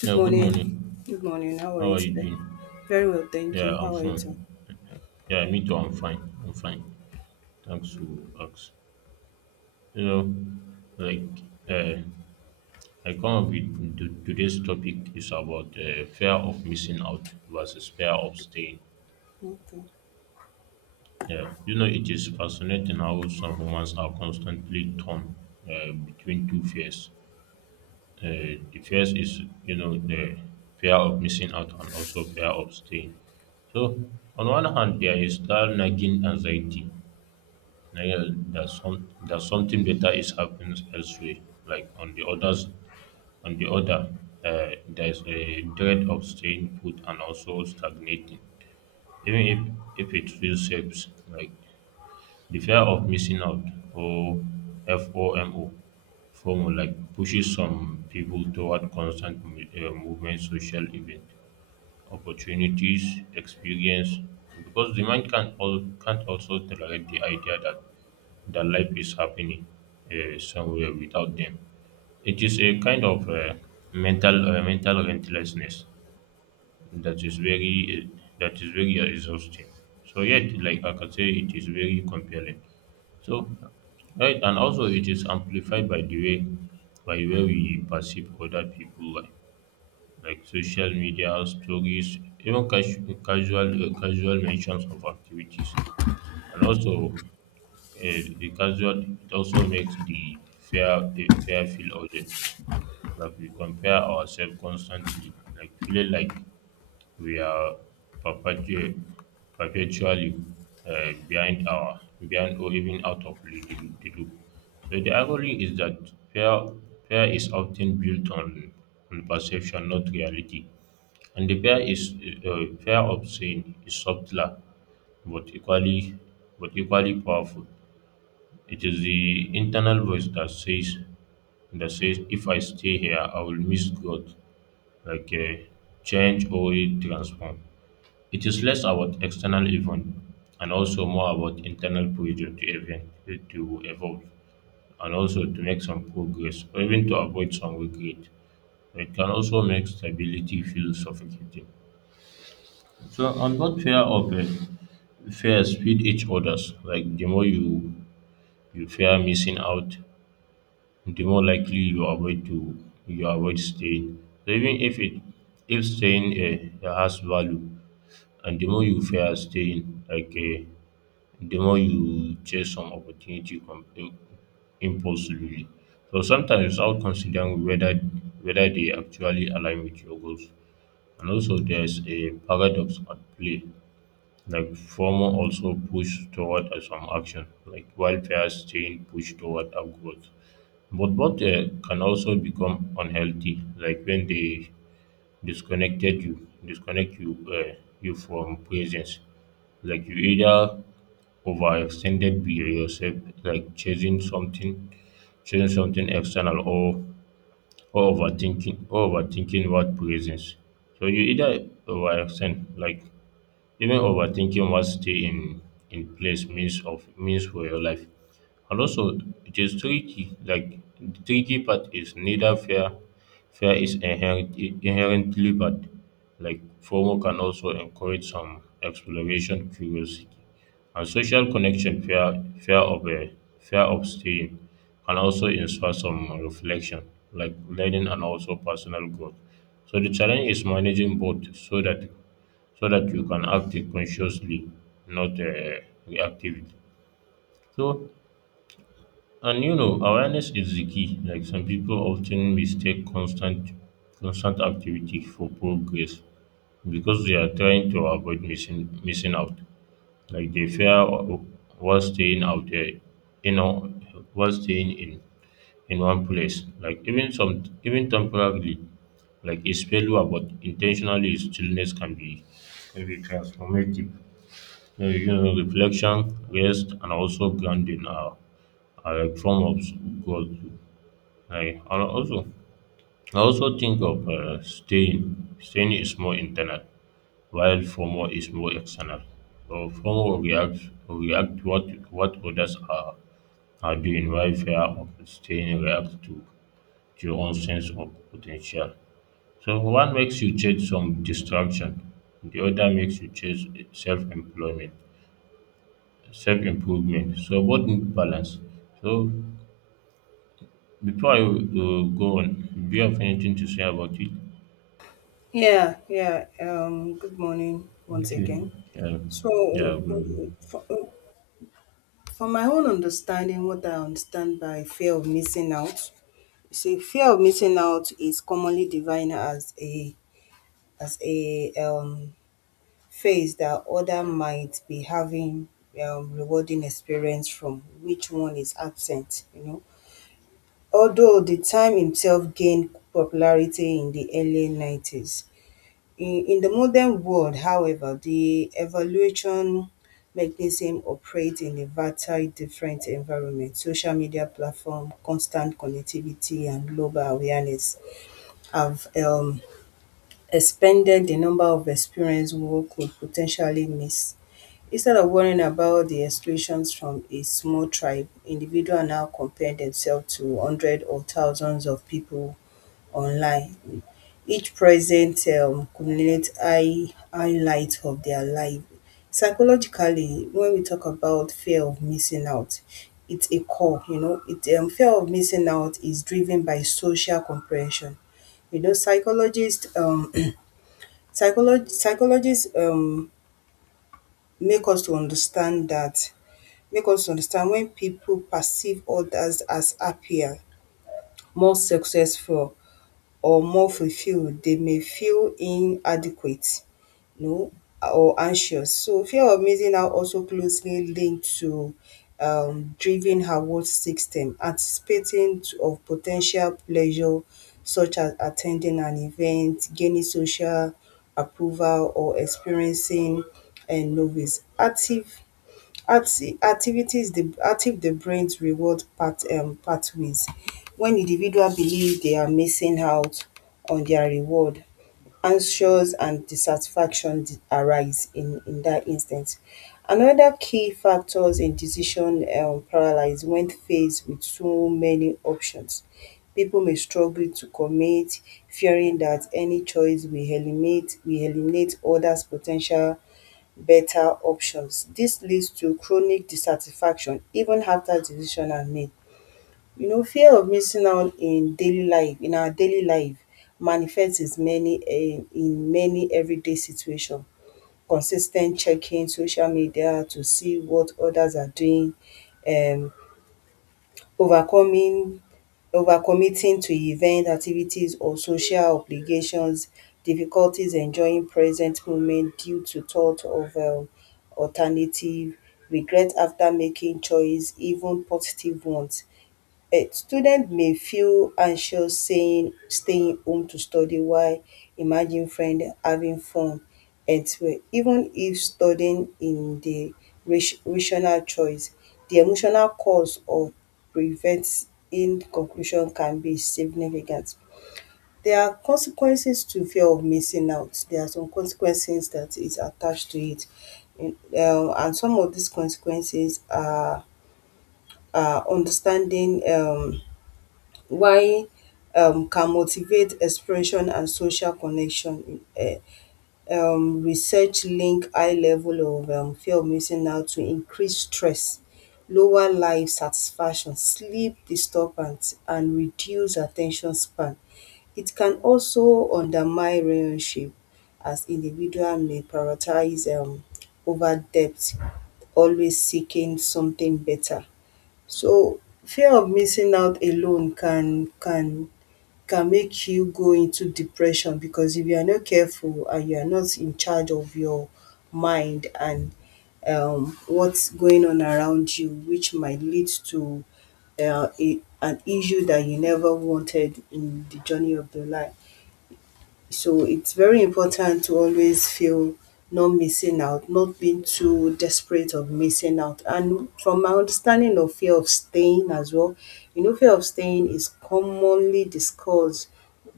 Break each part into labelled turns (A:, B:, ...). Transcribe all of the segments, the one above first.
A: Yeah,
B: Good
A: good
B: morning.
A: morning.
B: Good morning. How are
A: How
B: you
A: are you
B: today?
A: doing?
B: Very well, thank
A: Yeah,
B: you.
A: I'm
B: How are you too?
A: fine. Yeah, me too. I'm fine. I'm fine. Thanks to ask. You know, like, uh, I come up with today's topic is about fear of missing out versus fear of staying.
B: Okay.
A: Yeah, you know, it is fascinating how some humans are constantly torn between two fears. The first is, you know, the fear of missing out and also fear of staying. So, on one hand, there is that nagging anxiety. Like, yeah, that some that something better is happens elsewhere. Like on the others, on the other, there's a dread of staying put and also stagnating, even if it feels safe. Like the fear of missing out or FOMO FOMO like pushes some people toward constant movement, social event, opportunities, experience, because the mind can't also tolerate the idea that life is happening somewhere without them. It is a kind of mental rentlessness that is very that is very exhausting. So yet, like I can say, it is very compelling. So right, and also it is amplified by the way we perceive other people, like social media stories, even casual mentions of activities, and also a casual it also makes the fair a fair feel urgent. Like we compare ourselves constantly, like feeling like we are perpetu- perpetually uh, behind our behind or even out of the loop. So the irony is that fair fair is often built on perception, not reality. And the pair of sin is subtler, but equally but equally powerful. It is the internal voice that says if I stay here I will miss God, like a change or a transform. It is less about external event and also more about internal pressure to evolve and also to make some progress or even to avoid some regret. It can also make stability feel suffocating. So I'm not fear of it. Fears feed each others. Like the more you fear missing out, the more likely you avoid staying. So even if it if staying has value, and the more you fear staying, the more you chase some opportunity impulsively. So sometimes without considering whether they actually align with your goals. And also there's a paradox at play. Like FOMO also push toward some action, like while fear staying push toward upgrowth. But both can also become unhealthy, like when they disconnect you, you from presence. Like you either overextended be yourself, like chasing something, chasing something external, or overthinking what presence. So you either overextend, like even overthinking what in place means for your life. And also it is tricky. Like the tricky part is neither fear is inherently bad. Like FOMO can also encourage some exploration, curiosity. And social connection, fear of staying can also inspire some reflection, like learning and also personal growth. So the challenge is managing both so that you can act consciously, not reactively. So, and you know, awareness is the key. Like some people often mistake constant activity for progress because they are trying to avoid missing out. Like they fear o- while staying out there, you know, while staying in one place. Like even some even temporarily, like it's failure, but intentionally stillness can be transformative. You know, reflection, rest, and also grounding are a form of growth. I and also I also think of Staying is more internal, while FOMO is more external. So FOMO react what others are doing, while fear of staying reacts to your own sense of potential. So one makes you chase some distraction, the other makes you chase self-employment. self improvement. So both need balance. So before I go on, do you have anything to say about it?
B: Yeah, yeah. Good morning once
A: Okay.
B: again.
A: Yeah.
B: So,
A: Yeah. Bro.
B: for, for my own understanding, what I understand by fear of missing out, you see, fear of missing out is commonly defined as a phase that other might be having rewarding experience from which one is absent. You know, although the term itself gained popularity in the early 90s, in the modern world, however, the evaluation mechanism operates in a vastly different environment. Social media platform, constant connectivity, and global awareness have expanded the number of experiences one could potentially miss. Instead of worrying about the exclusions from a small tribe, individuals now compare themselves to hundreds or thousands of people online. Each present communicate highlight of their life. Psychologically, when we talk about fear of missing out, it's a core, you know, it fear of missing out is driven by social compression. You know, psychologist psychologists make us to understand that make us understand when people perceive others as happier, more successful or more fulfilled. They may feel inadequate, you know, or anxious. So fear of missing out also closely linked to driven reward system, anticipating of potential pleasure such as attending an event, gaining social approval or experiencing novice. Active Acti activities the active the brain's reward pathways. When individual believe they are missing out on their reward, anxious and dissatisfaction arise in that instance. Another key factors in decision paralysis when faced with so many options. People may struggle to commit, fearing that any choice will eliminate others potential. Better options. Dis leads to chronic dissatisfaction even after decisions are made. You know, fear of missing out in daily life in our daily life manifest is many in many everyday situation. Consis ten t checking social media to see what others are doing, um overcoming overcommitting to events, activities or social obligations, difficulties enjoying present moment due to thought of alternative, regret after making choice even positive ones. A student may feel anxious saying staying home to study while imagine friend having fun elsewhere even if studying in the rational choice. The emotional cause of preventing conclusion can be significant. There are consequences to fear of missing out. There are some consequences that is attached to it, and some of these consequences are understanding why can motivate expression and social connection. Research link high level of fear of missing out to increase stress, lower life satisfaction, sleep disturbance and reduce attention span. It can also undermine relationship as individual may prioritize over depth, always seeking something better. So fear of missing out alone can make you go into depression, because if you are not careful and you are not in charge of your mind and what's going on around you, which might lead to an issue that you never wanted in the journey of your life. So it's very important to always feel not missing out, not being too desperate of missing out. And from my understanding of fear of staying as well, you know, fear of staying is commonly discussed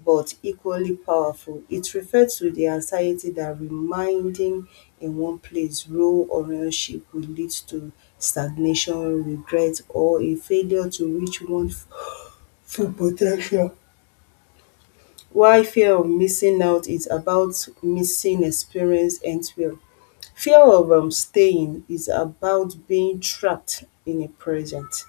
B: but equally powerful. It refers to the anxiety that reminding in one place, role or relationship will lead to stagnation, regret, or a failure to reach one full potential. Why fear of missing out is about missing experience elsewhere. Fear of staying is about being trapped in the present.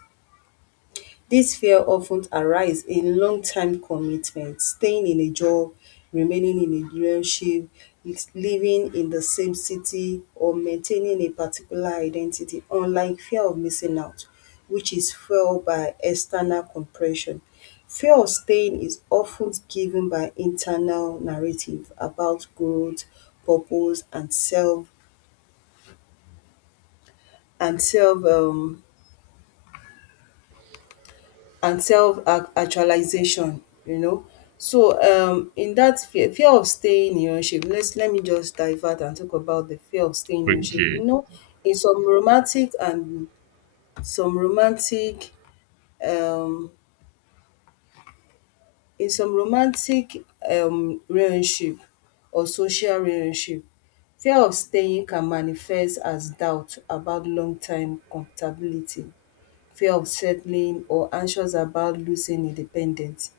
B: This fear of ten arise in long-term commitment, staying in a job, remaining in a relationship, living in the same city or maintaining a particular identity, unlike fear of missing out which is fueled by external compression. Fear of staying is of ten given by internal narrative about growth, purpose and and self um self-actualization, you know. So in that fear of staying in relationship, let me just divert and talk about the fear of staying in relationship.
A: Okay.
B: You know, in some romantic and some romantic um in some romantic relationship or social relationship, fear of staying can manifest as doubt about long-term compatibility, fear of settling or anxious about losing independence.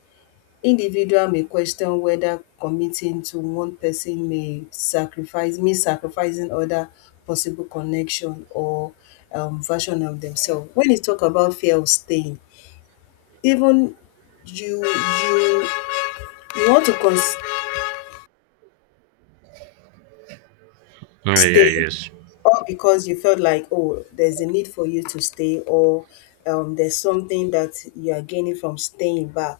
B: Individual may question whether committing to one person may sacrifice mean sacrificing other possible connection or version of themselves. When you talk about fear of staying, even you you you want to
A: Oh, yeah. Yeah.
B: stay.
A: Yes.
B: Or because you felt like, oh, there's a need for you to stay, or there's something that you are gaining from staying back,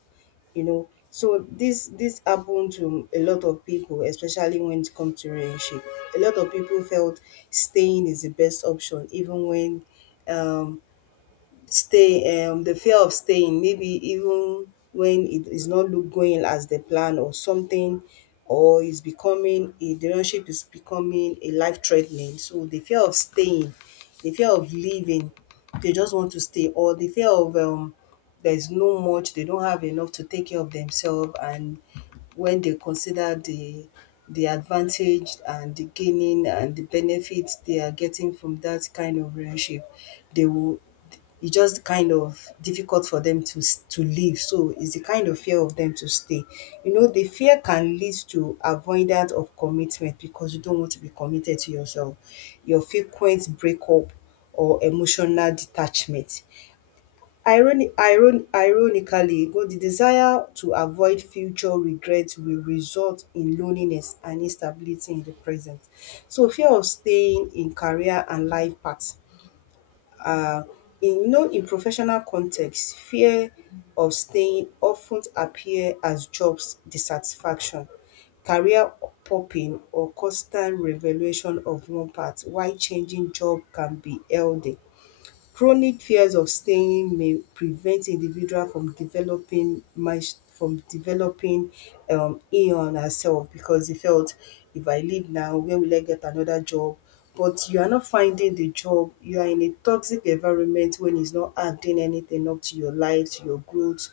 B: you know. So this happened to a lot of people, especially when it comes to relationship. A lot of people felt staying is the best option, even when um, stay the fear of staying, maybe even when it is not look going as the plan or something, or is becoming a the relationship is becoming a life threatening. So the fear of staying, the fear of leaving, they just want to stay, or the fear of there's no much, they don't have enough to take care of themselves, and when they consider the advantage and the gaining and the benefits they are getting from that kind of relationship, they will, it's just kind of difficult for them to to leave. So it's the kind of fear of them to stay. You know, the fear can lead to avoidance of commitment, because you don't want to be committed to yourself. Your frequent breakup or emotional detachment. Ironically, the desire to avoid future regrets will result in loneliness and instability in the present. So fear of staying in career and life path. um in you know, in professional context, fear of staying often appear as jobs dissatisfaction, career popping or constant revaluation of one path. While changing job can be healthy, chronic fears of staying may prevent individual from developing mis- from developing in on herself, because they felt if I leave now, where will I get another job? But you are not finding the job, you are in a toxic environment when it's not adding anything up to your life, to your growth.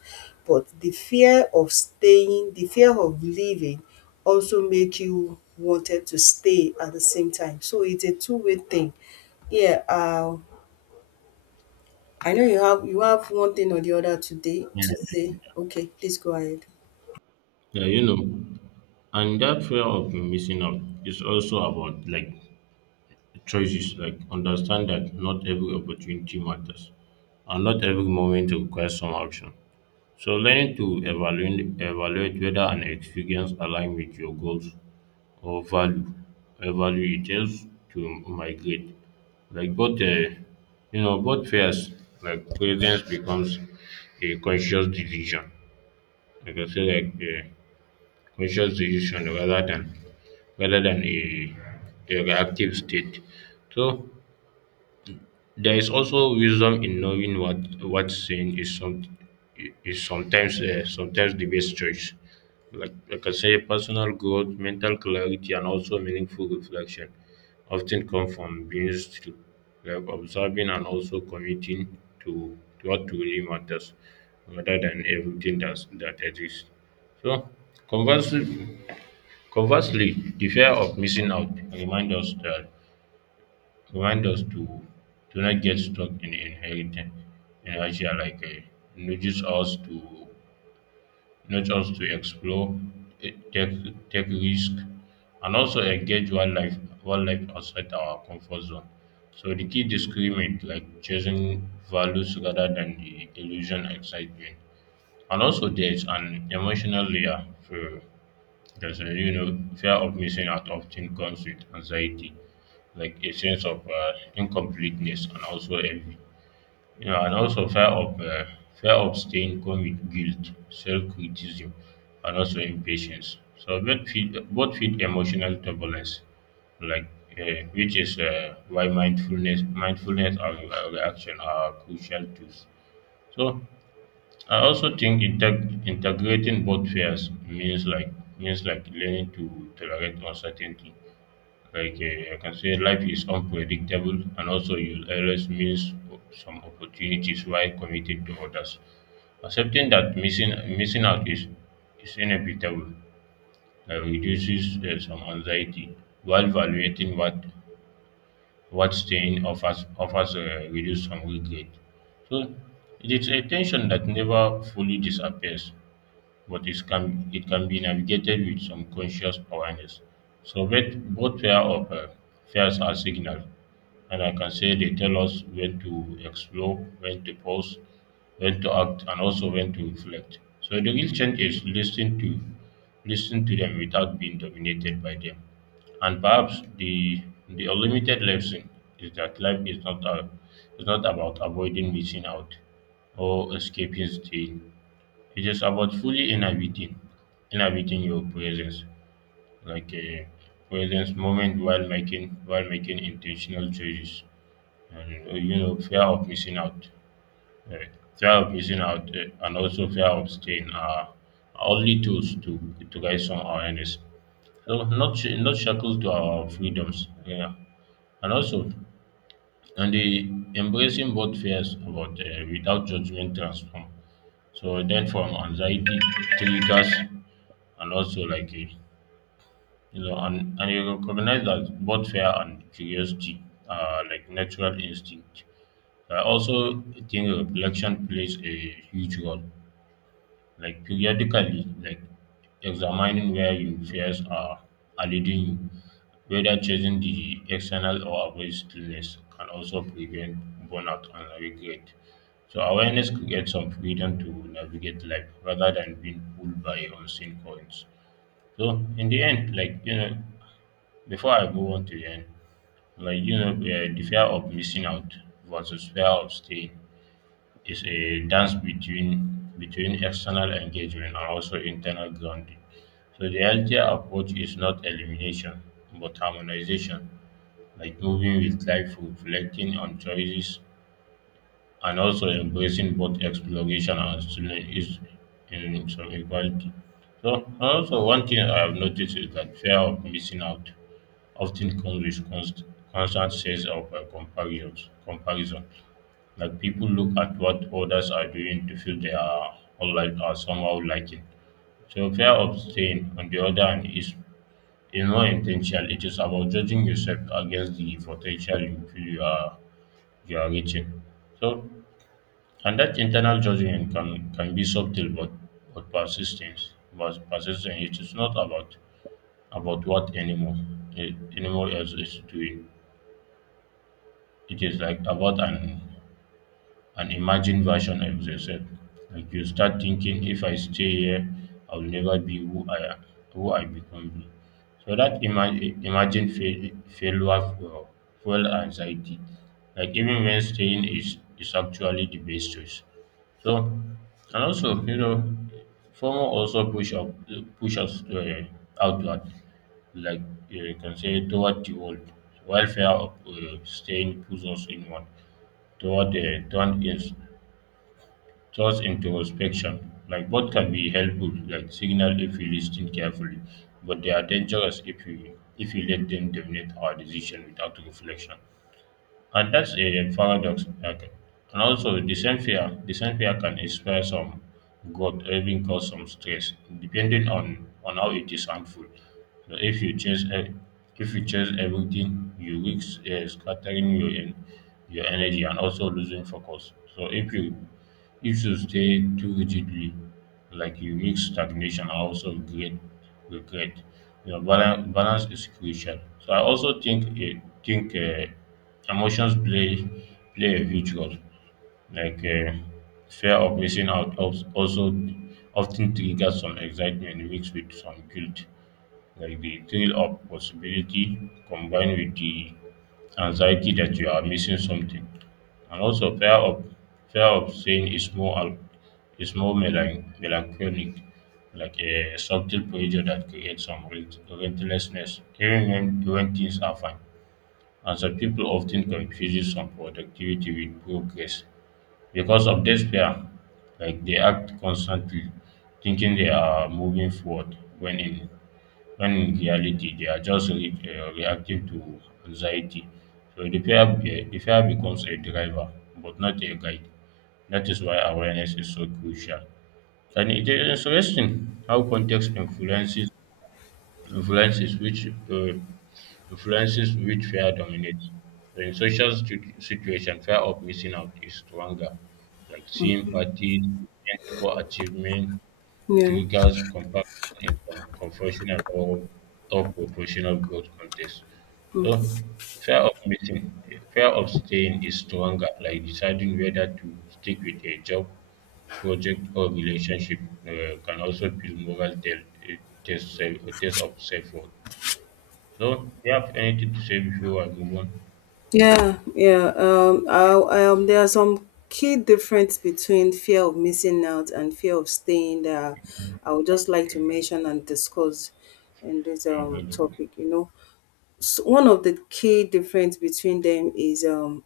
B: But the fear of staying, the fear of leaving, also make you wanted to stay at the same time. So it's a two-way thing, yeah. I know you have one thing or the other today
A: Yeah,
B: to say. Okay, please go ahead.
A: yeah. You know, and that fear of missing out is also about like choices. Like understand that not every opportunity matters, and not every moment requires some action. So learning to evaluate whether an experience aligns with your goals or value it helps to migrate, like both, you know, both fears, like presence becomes a conscious decision, like I say like a conscious decision rather than a reactive state. So there is also wisdom in knowing what sin is some is sometimes sometimes the best choice. Personal growth, mental clarity, and also meaningful reflection often come from being still, like observing and also committing to what truly matters, rather than everything that exists. So conversely, Conversely, the fear of missing out remind us to not get stuck in inheriting inertia, like nudges us to nudge us to explore, eh, take risk, and also engage wildlife outside our comfort zone. So the key discriminate, like choosing values rather than the illusion excitement. And also there's an emotional layer for there's a, you know, fear of missing out often comes with anxiety, like a sense of incompleteness and also envy. You know, and also fear of staying come with guilt, self-criticism, and also impatience. So both feed emotional turbulence, like which is why mindfulness and reaction are crucial tools. So I also think integrating both fears means like learning to tolerate uncertainty, I can say life is unpredictable, and also you'll always miss some opportunities while committed to others. Accepting that missing out is inevitable reduces some anxiety, while evaluating what staying offers reduce some regret. So it is a tension that never fully disappears, but it can be navigated with some conscious awareness. So both pair of fears are signals, and I can say they tell us when to explore, when to pause, when to act, and also when to reflect. So the real change is listen to them without being dominated by them. And perhaps the unlimited lesson is that life is not a, is not about avoiding missing out or escaping the. It is about fully inhabiting your presence, like a presence moment while making intentional choices. And uh, fear of missing out, and also fear of staying are only tools to guide some awareness. So not shackled to our freedoms, yeah, and also and the embracing both fears about without judgment transform so then from anxiety triggers, and also like a, you know and you recognize that both fear and curiosity are like natural instinct. I also think reflection plays a huge role, like periodically, like examining where your fears are leading you, whether chasing the external or avoid stillness can also prevent burnout and regret. So awareness creates some freedom to navigate life rather than being pulled by unseen currents. So in the end, like, you know, before I go on to the end, like, you know, the fear of missing out versus fear of staying is a dance between external engagement and also internal grounding. So the healthier approach is not elimination but harmonization, like moving with life, reflecting on choices, and also embracing both exploration and student is in some equality. So and also one thing I have noticed is that fear of missing out often comes with constant sense of comparison, like people look at what others are doing to feel they are unlike or somehow lacking. So fear of staying, on the other hand, is more intentional. It is about judging yourself against the potential you feel you are reaching. So and that internal judgment can be subtle, but persistence. but persistence, it is not about about what anymore eh, anymore else is doing. It is like about an imagined version of yourself. Like you start thinking, if I stay here, I will never be who I am, who I become. Be. So that imagined fail- failure for fuel anxiety. Like even when staying is actually the best choice. So and also, you know, FOMO also push us outward, like, you can say toward the world, while fear of staying pushes us inward toward the turned in, thoughts introspection. Like both can be helpful, like signal if you listen carefully, but they are dangerous if you let them dominate our decision without reflection. And that's a paradox. Like, and also, the same fear can inspire some growth or even cause some stress, depending on how it is harmful. So if you chase, if you chase everything, you risk scattering your your energy and also losing focus. So if you stay too rigidly, like you mix stagnation and also great regret. You know, balance, balance is crucial. So I also think think emotions play play a huge role. Like fear of missing out also often triggers some excitement mixed with some guilt. Like the thrill of possibility combined with the anxiety that you are missing something. And also fear of saying is more is more melancholic, like a subtle pressure that creates some rentlessness, even when things are fine. And some people often confuse some productivity with progress because of this fear. Like they act constantly, thinking they are moving forward when in reality they are just reactive to anxiety. So the fear, the fear becomes a driver, but not a guide. That is why awareness is so crucial. And it is interesting how context influences influences which uh, influences which fear dominates. So in social situation, fear of missing out is stronger, like seeing parties, event, or achievement
B: Yeah,
A: triggers comparison in some conventional or proportional growth context. So fear of missing fear of staying is stronger, like deciding whether to stick with a job, project or relationship can also feel moral tell eh, test self test of self worth. So do you have anything to say before I move on?
B: yeah. There are some key difference between fear of missing out and fear of staying there. I would just like to mention and discuss in this
A: Mhm.
B: topic. You know, so one of the key difference between them is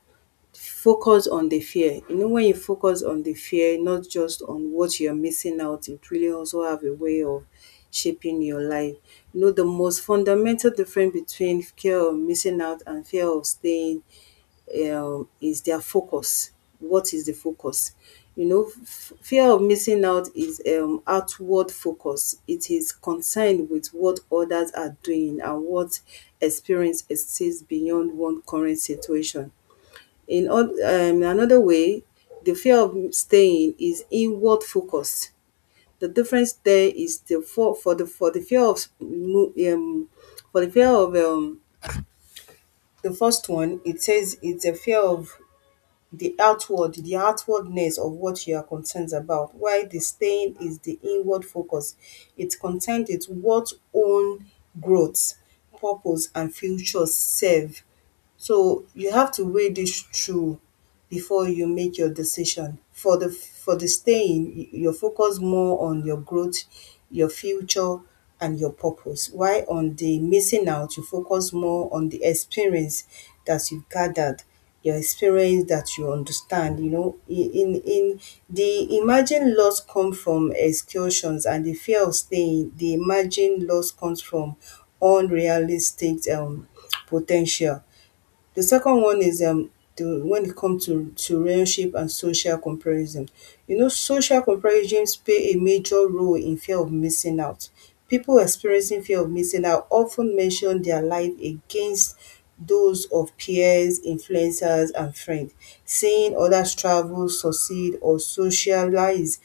B: focus on the fear. You know, when you focus on the fear, not just on what you're missing out, it really also have a way of shaping your life. You know, the most fundamental difference between fear of missing out and fear of staying, is their focus. What is the focus? You know, fear of missing out is outward focus. It is concerned with what others are doing and what experience exists beyond one current situation. In another way, the fear of staying is inward focused. The difference there is the fear of mo- for the fear of the first one. It says it's a fear of the outward, the outwardness of what you are concerned about. While the staying is the inward focus. It concerns its what own growth, purpose, and future self. So you have to weigh this through before you make your decision. For the staying, you focus more on your growth, your future, and your purpose. While on the missing out, you focus more on the experience that you've gathered, your experience that you understand. You know, in the imagined loss come from excursions, and the fear of staying. The imagined loss comes from unrealistic potential. The second one is the when it comes to relationship and social comparison. You know, social comparisons play a major role in fear of missing out. People experiencing fear of missing out often mention their life against those of peers, influencers and friends. Seeing others travel, succeed or socialize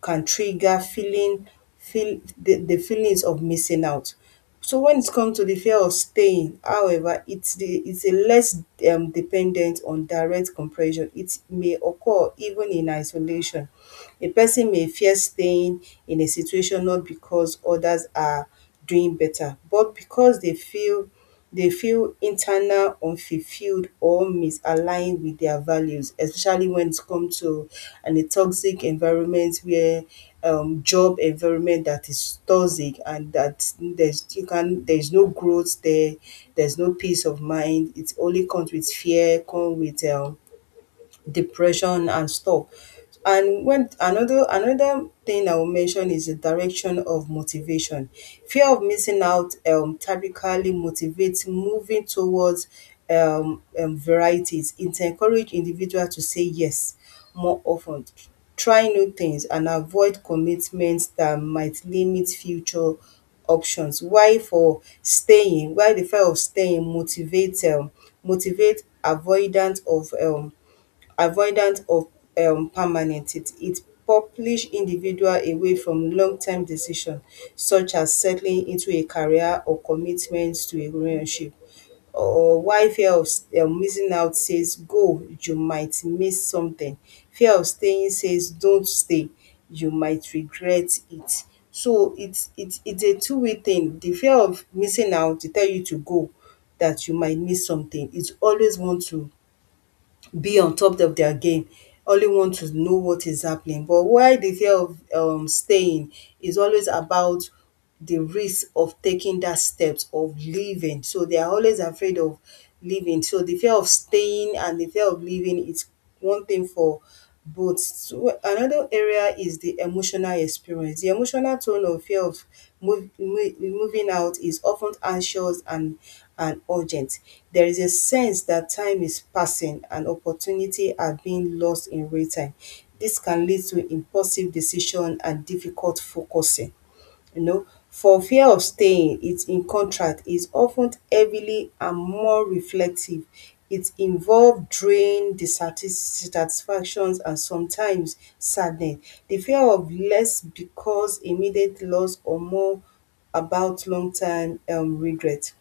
B: can trigger the feelings of missing out. So when it comes to the fear of staying, however, it's a less dependent on direct compression. It may occur even in isolation. A person may fear staying in a situation not because others are doing better, but because they feel internal unfulfilled or misaligned with their values, especially when it comes to an a toxic environment where job environment that is toxic and that there's you can there's no growth there, there's no peace of mind. It only comes with fear, come with depression and stuff. And when another another thing I will mention is the direction of motivation. Fear of missing out typically motivates moving towards varieties. It encourage individual to say yes more often, try new things and avoid commitments that might limit future options. Why for staying? Why the fear of staying motivate avoidance of avoidance of permanent it propulse individual away from long term decision such as settling into a career or commitment to a relationship or while fear of missing out says go you might miss something, fear of staying says don't stay you might regret it. So it's a two-way thing. The fear of missing out dey tell you to go dat you might miss something, it always want to be on top of their game, only want to know what is happening. But why the fear of staying is always about the risk of taking that steps of leaving, so they are always afraid of leaving. So the fear of staying and the fear of leaving is one thing for but so. Another area is the emotional experience. The emotional tone of fear of moving out is often anxious and urgent. There is a sense that time is passing and opportunity are being lost in real time. This can lead to impulsive decision and difficult focusing, you know. For fear of staying, its in contract is often heavily and more reflective. It involve drain, dissatisfactions and sometimes sadness. The fear of less because immediate loss or more about long term regret.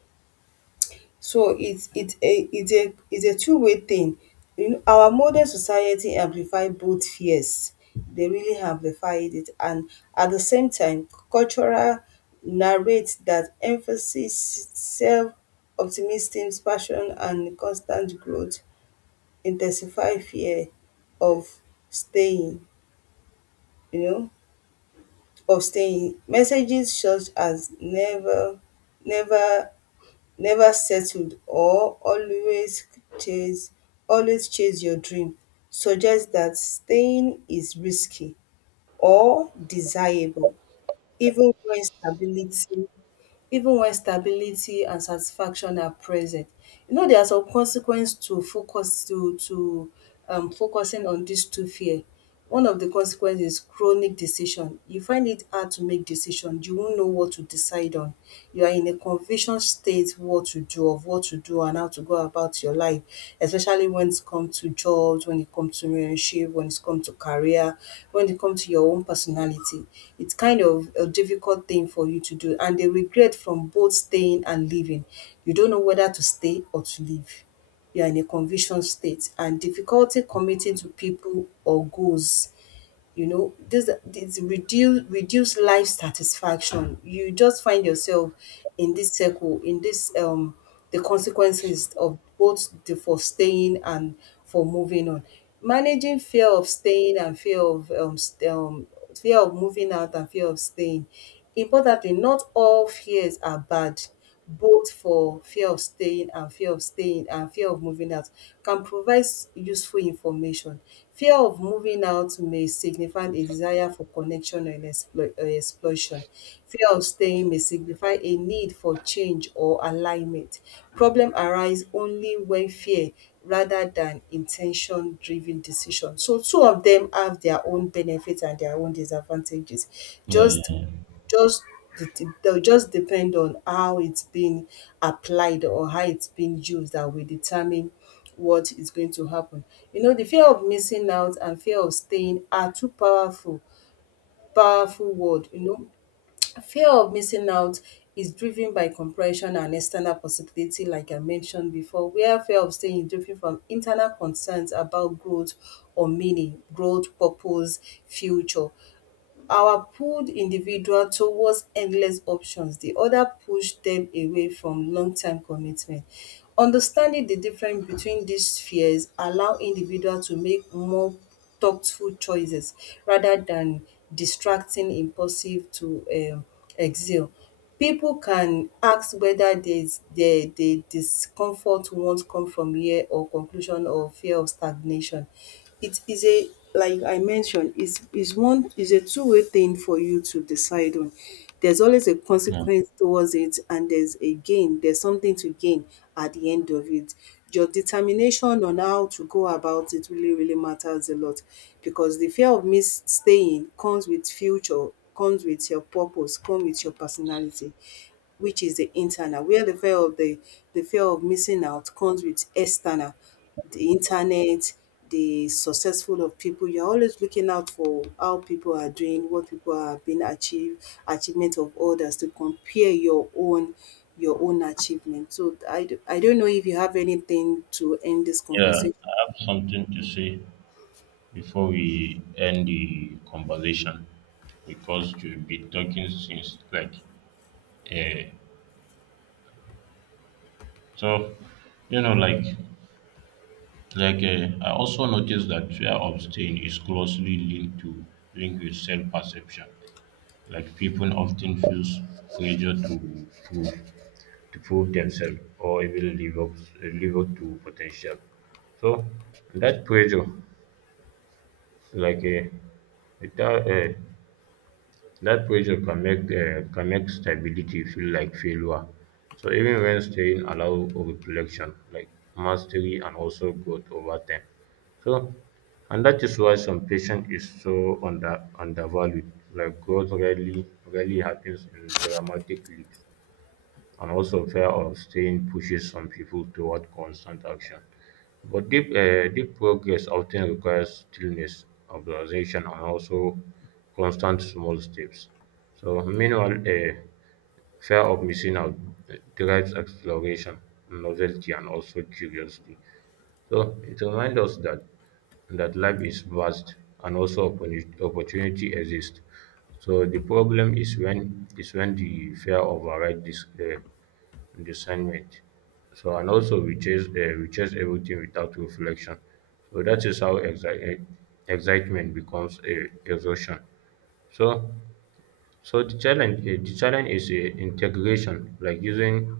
B: So it's a two-way thing. You know, our modern society amplify both fears. They really amplified it, and at the same time cultural narrates that emphasis self optimism, passion and constant growth intensify fear of staying, you know, of staying. Messages such as never never settled or chase always chase your dream suggests that staying is risky or desirable even when stability and satisfaction are present. You know, there are some consequence to focusing on dis two fear. One of the consequences is chronic decision. You find it hard to make decision, you don't know what to decide on, you are in a confusion state, what to do and how to go about your life, especially when it comes to jobs, when it comes to relationship, when it comes to career, when it comes to your own personality. Its kind of a difficult thing for you to do, and di regret from both staying and leaving, you don't know whether to stay or to leave, you are in a conviction state and difficulty committing to people or goals. You know, this reduce life satisfaction, you just find yourself in this circle, in this the consequences of both the for staying and for moving on. Managing fear of staying and fear of moving out and fear of staying. Importantly, not all fears are bad. Both for fear of staying and fear of staying and fear of moving out can provide useful information. Fear of moving out may signify a desire for connection and exploration. Fear of staying may signify a need for change or alignment. Problem arise only when fear rather than intention driven decision. So two of them have their own benefits and their own disadvantages.
A: Yeah,
B: Just
A: yeah,
B: just they'll just depend on how it's being applied or how it's being used, that will determine what is going to happen. You know, the fear of missing out and fear of staying are two powerful word. You know, fear of missing out is driven by compression and external possibility, like I mentioned before, where fear of staying is driven from internal concerns about growth or meaning, growth, purpose, future. Our pulled individual towards endless options, the other pushed them away from long-term commitment. Understanding the difference between these fears allow individual to make more thoughtful choices rather than distracting impulsive to um exhale. People can ask whether weda the discomfort won't come from fear or conclusion or fear of stagnation. It is a, like I mentioned, is a two-way thing for you to decide on. There's always a
A: yeah.
B: consequence towards it, and there's a gain, there's something to gain at the end of it. Your determination on how to go about it really matters a lot, because the fear of miss staying comes with future, comes with your purpose, comes with your personality, which is the internal. Where the fear of missing out comes with external, the internet, the successful of people. You're always looking out for how people are doing, what people are being achievement of others to compare your own achievement. So I don't know if you have anything to end this
A: Yeah,
B: conversation.
A: I have something to say before we end the conversation because you've been talking since like uh, so you know like I also noticed that fear of staying is closely linked to linked with self perception. Like people often feel pressure to prove themselves or even live up to potential. So that pressure, like uh, it, uh, that pressure can make stability feel like failure, so even when staying allow reflection, like mastery and also growth over time. So and that is why some patient is so undervalued, like growth rarely happens in dramatic leaps. And also fear of staying pushes some people toward constant action, but deep progress often requires stillness, observation, and also constant small steps. So, meanwhile, fear of missing out drives exploration, novelty, and also curiosity. So, it reminds us that life is vast and also opportunity exists. So the problem is when the fear overrides this discernment. So and also we chase everything without reflection. So that is how excitement becomes a exhaustion. So the challenge is integration, like using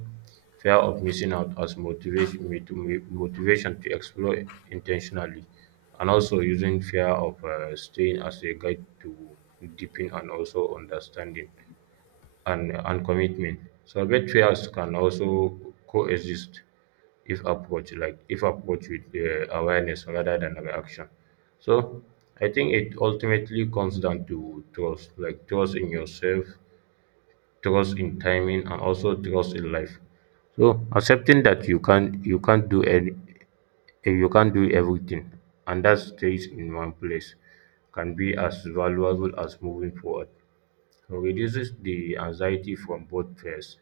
A: fear of missing out as motivation to explore intentionally, and also using fear of staying as a guide to deepen and also understanding and commitment. Celebrate fears can also coexist if approached, like if approached with awareness rather than reaction. So I think it ultimately comes down to trust, like trust in yourself, trust in timing, and also trust in life. So accepting that you can't do everything, and that stays in one place, can be as valuable as moving forward. So reduces the anxiety from both fears,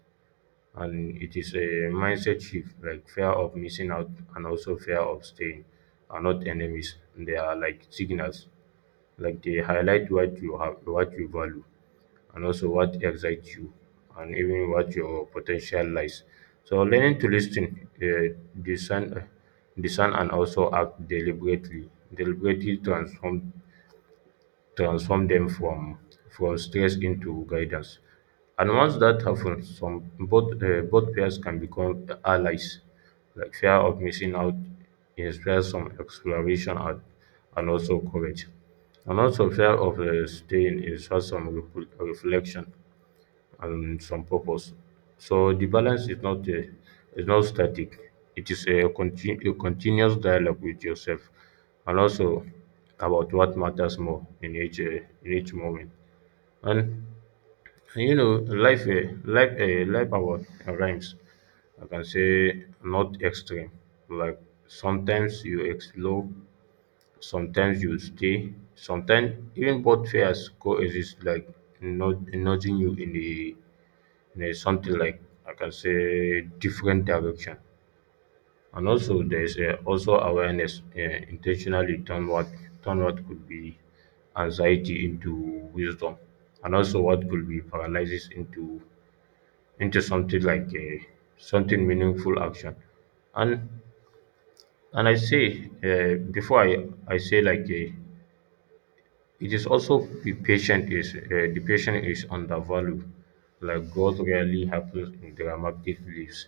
A: and it is a mindset shift, like fear of missing out and also fear of staying are not enemies, they are like signals, like they highlight what you have, what you value, and also what excites you, and even what your potential lies. So learning to listen, discern, discern and also act deliberately deliberately transform transform them from stress into guidance. And once that happens, some both pairs can become allies. Like fear of missing out inspires some exploration and also courage. And also fear of staying inspires some reflection and some purpose. So the balance is not static. It is a continuous dialogue with yourself, and also about what matters more in each moment. And, and you know, life about rhymes. I can say not extreme. Like sometimes you explore, sometimes you stay, sometimes even both fears coexist, like not nudging you in the in a something like, I can say, different direction. And also there is also awareness, intentionally turn what could be anxiety into wisdom, and also what could be paralysis into something like something meaningful action. And and I say before I say like it is also the patient is, the patient is undervalued. Like growth rarely happens in dramatic leaps.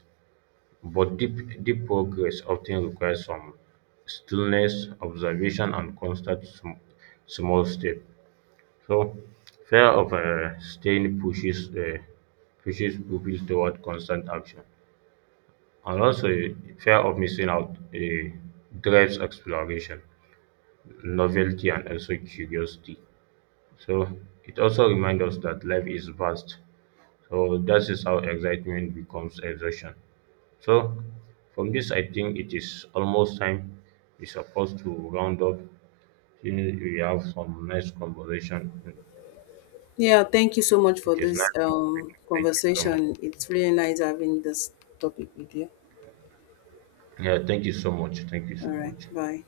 A: But deep, deep progress often requires some stillness, observation, and constant small step. So, fear of staying pushes people toward constant action, and also fear of missing out drives exploration, novelty, and also curiosity. So, it also reminds us that life is vast. So, that is how excitement becomes exhaustion. So from this, I think it is almost time we're supposed to round up. You know, we have some nice conversation.
B: Yeah, thank you so much for
A: It is nice
B: this
A: conversation. Thank you so much.
B: conversation. It's really nice having this topic with you.
A: Yeah, thank you so much. Thank you
B: All
A: so
B: right.
A: much.
B: Bye.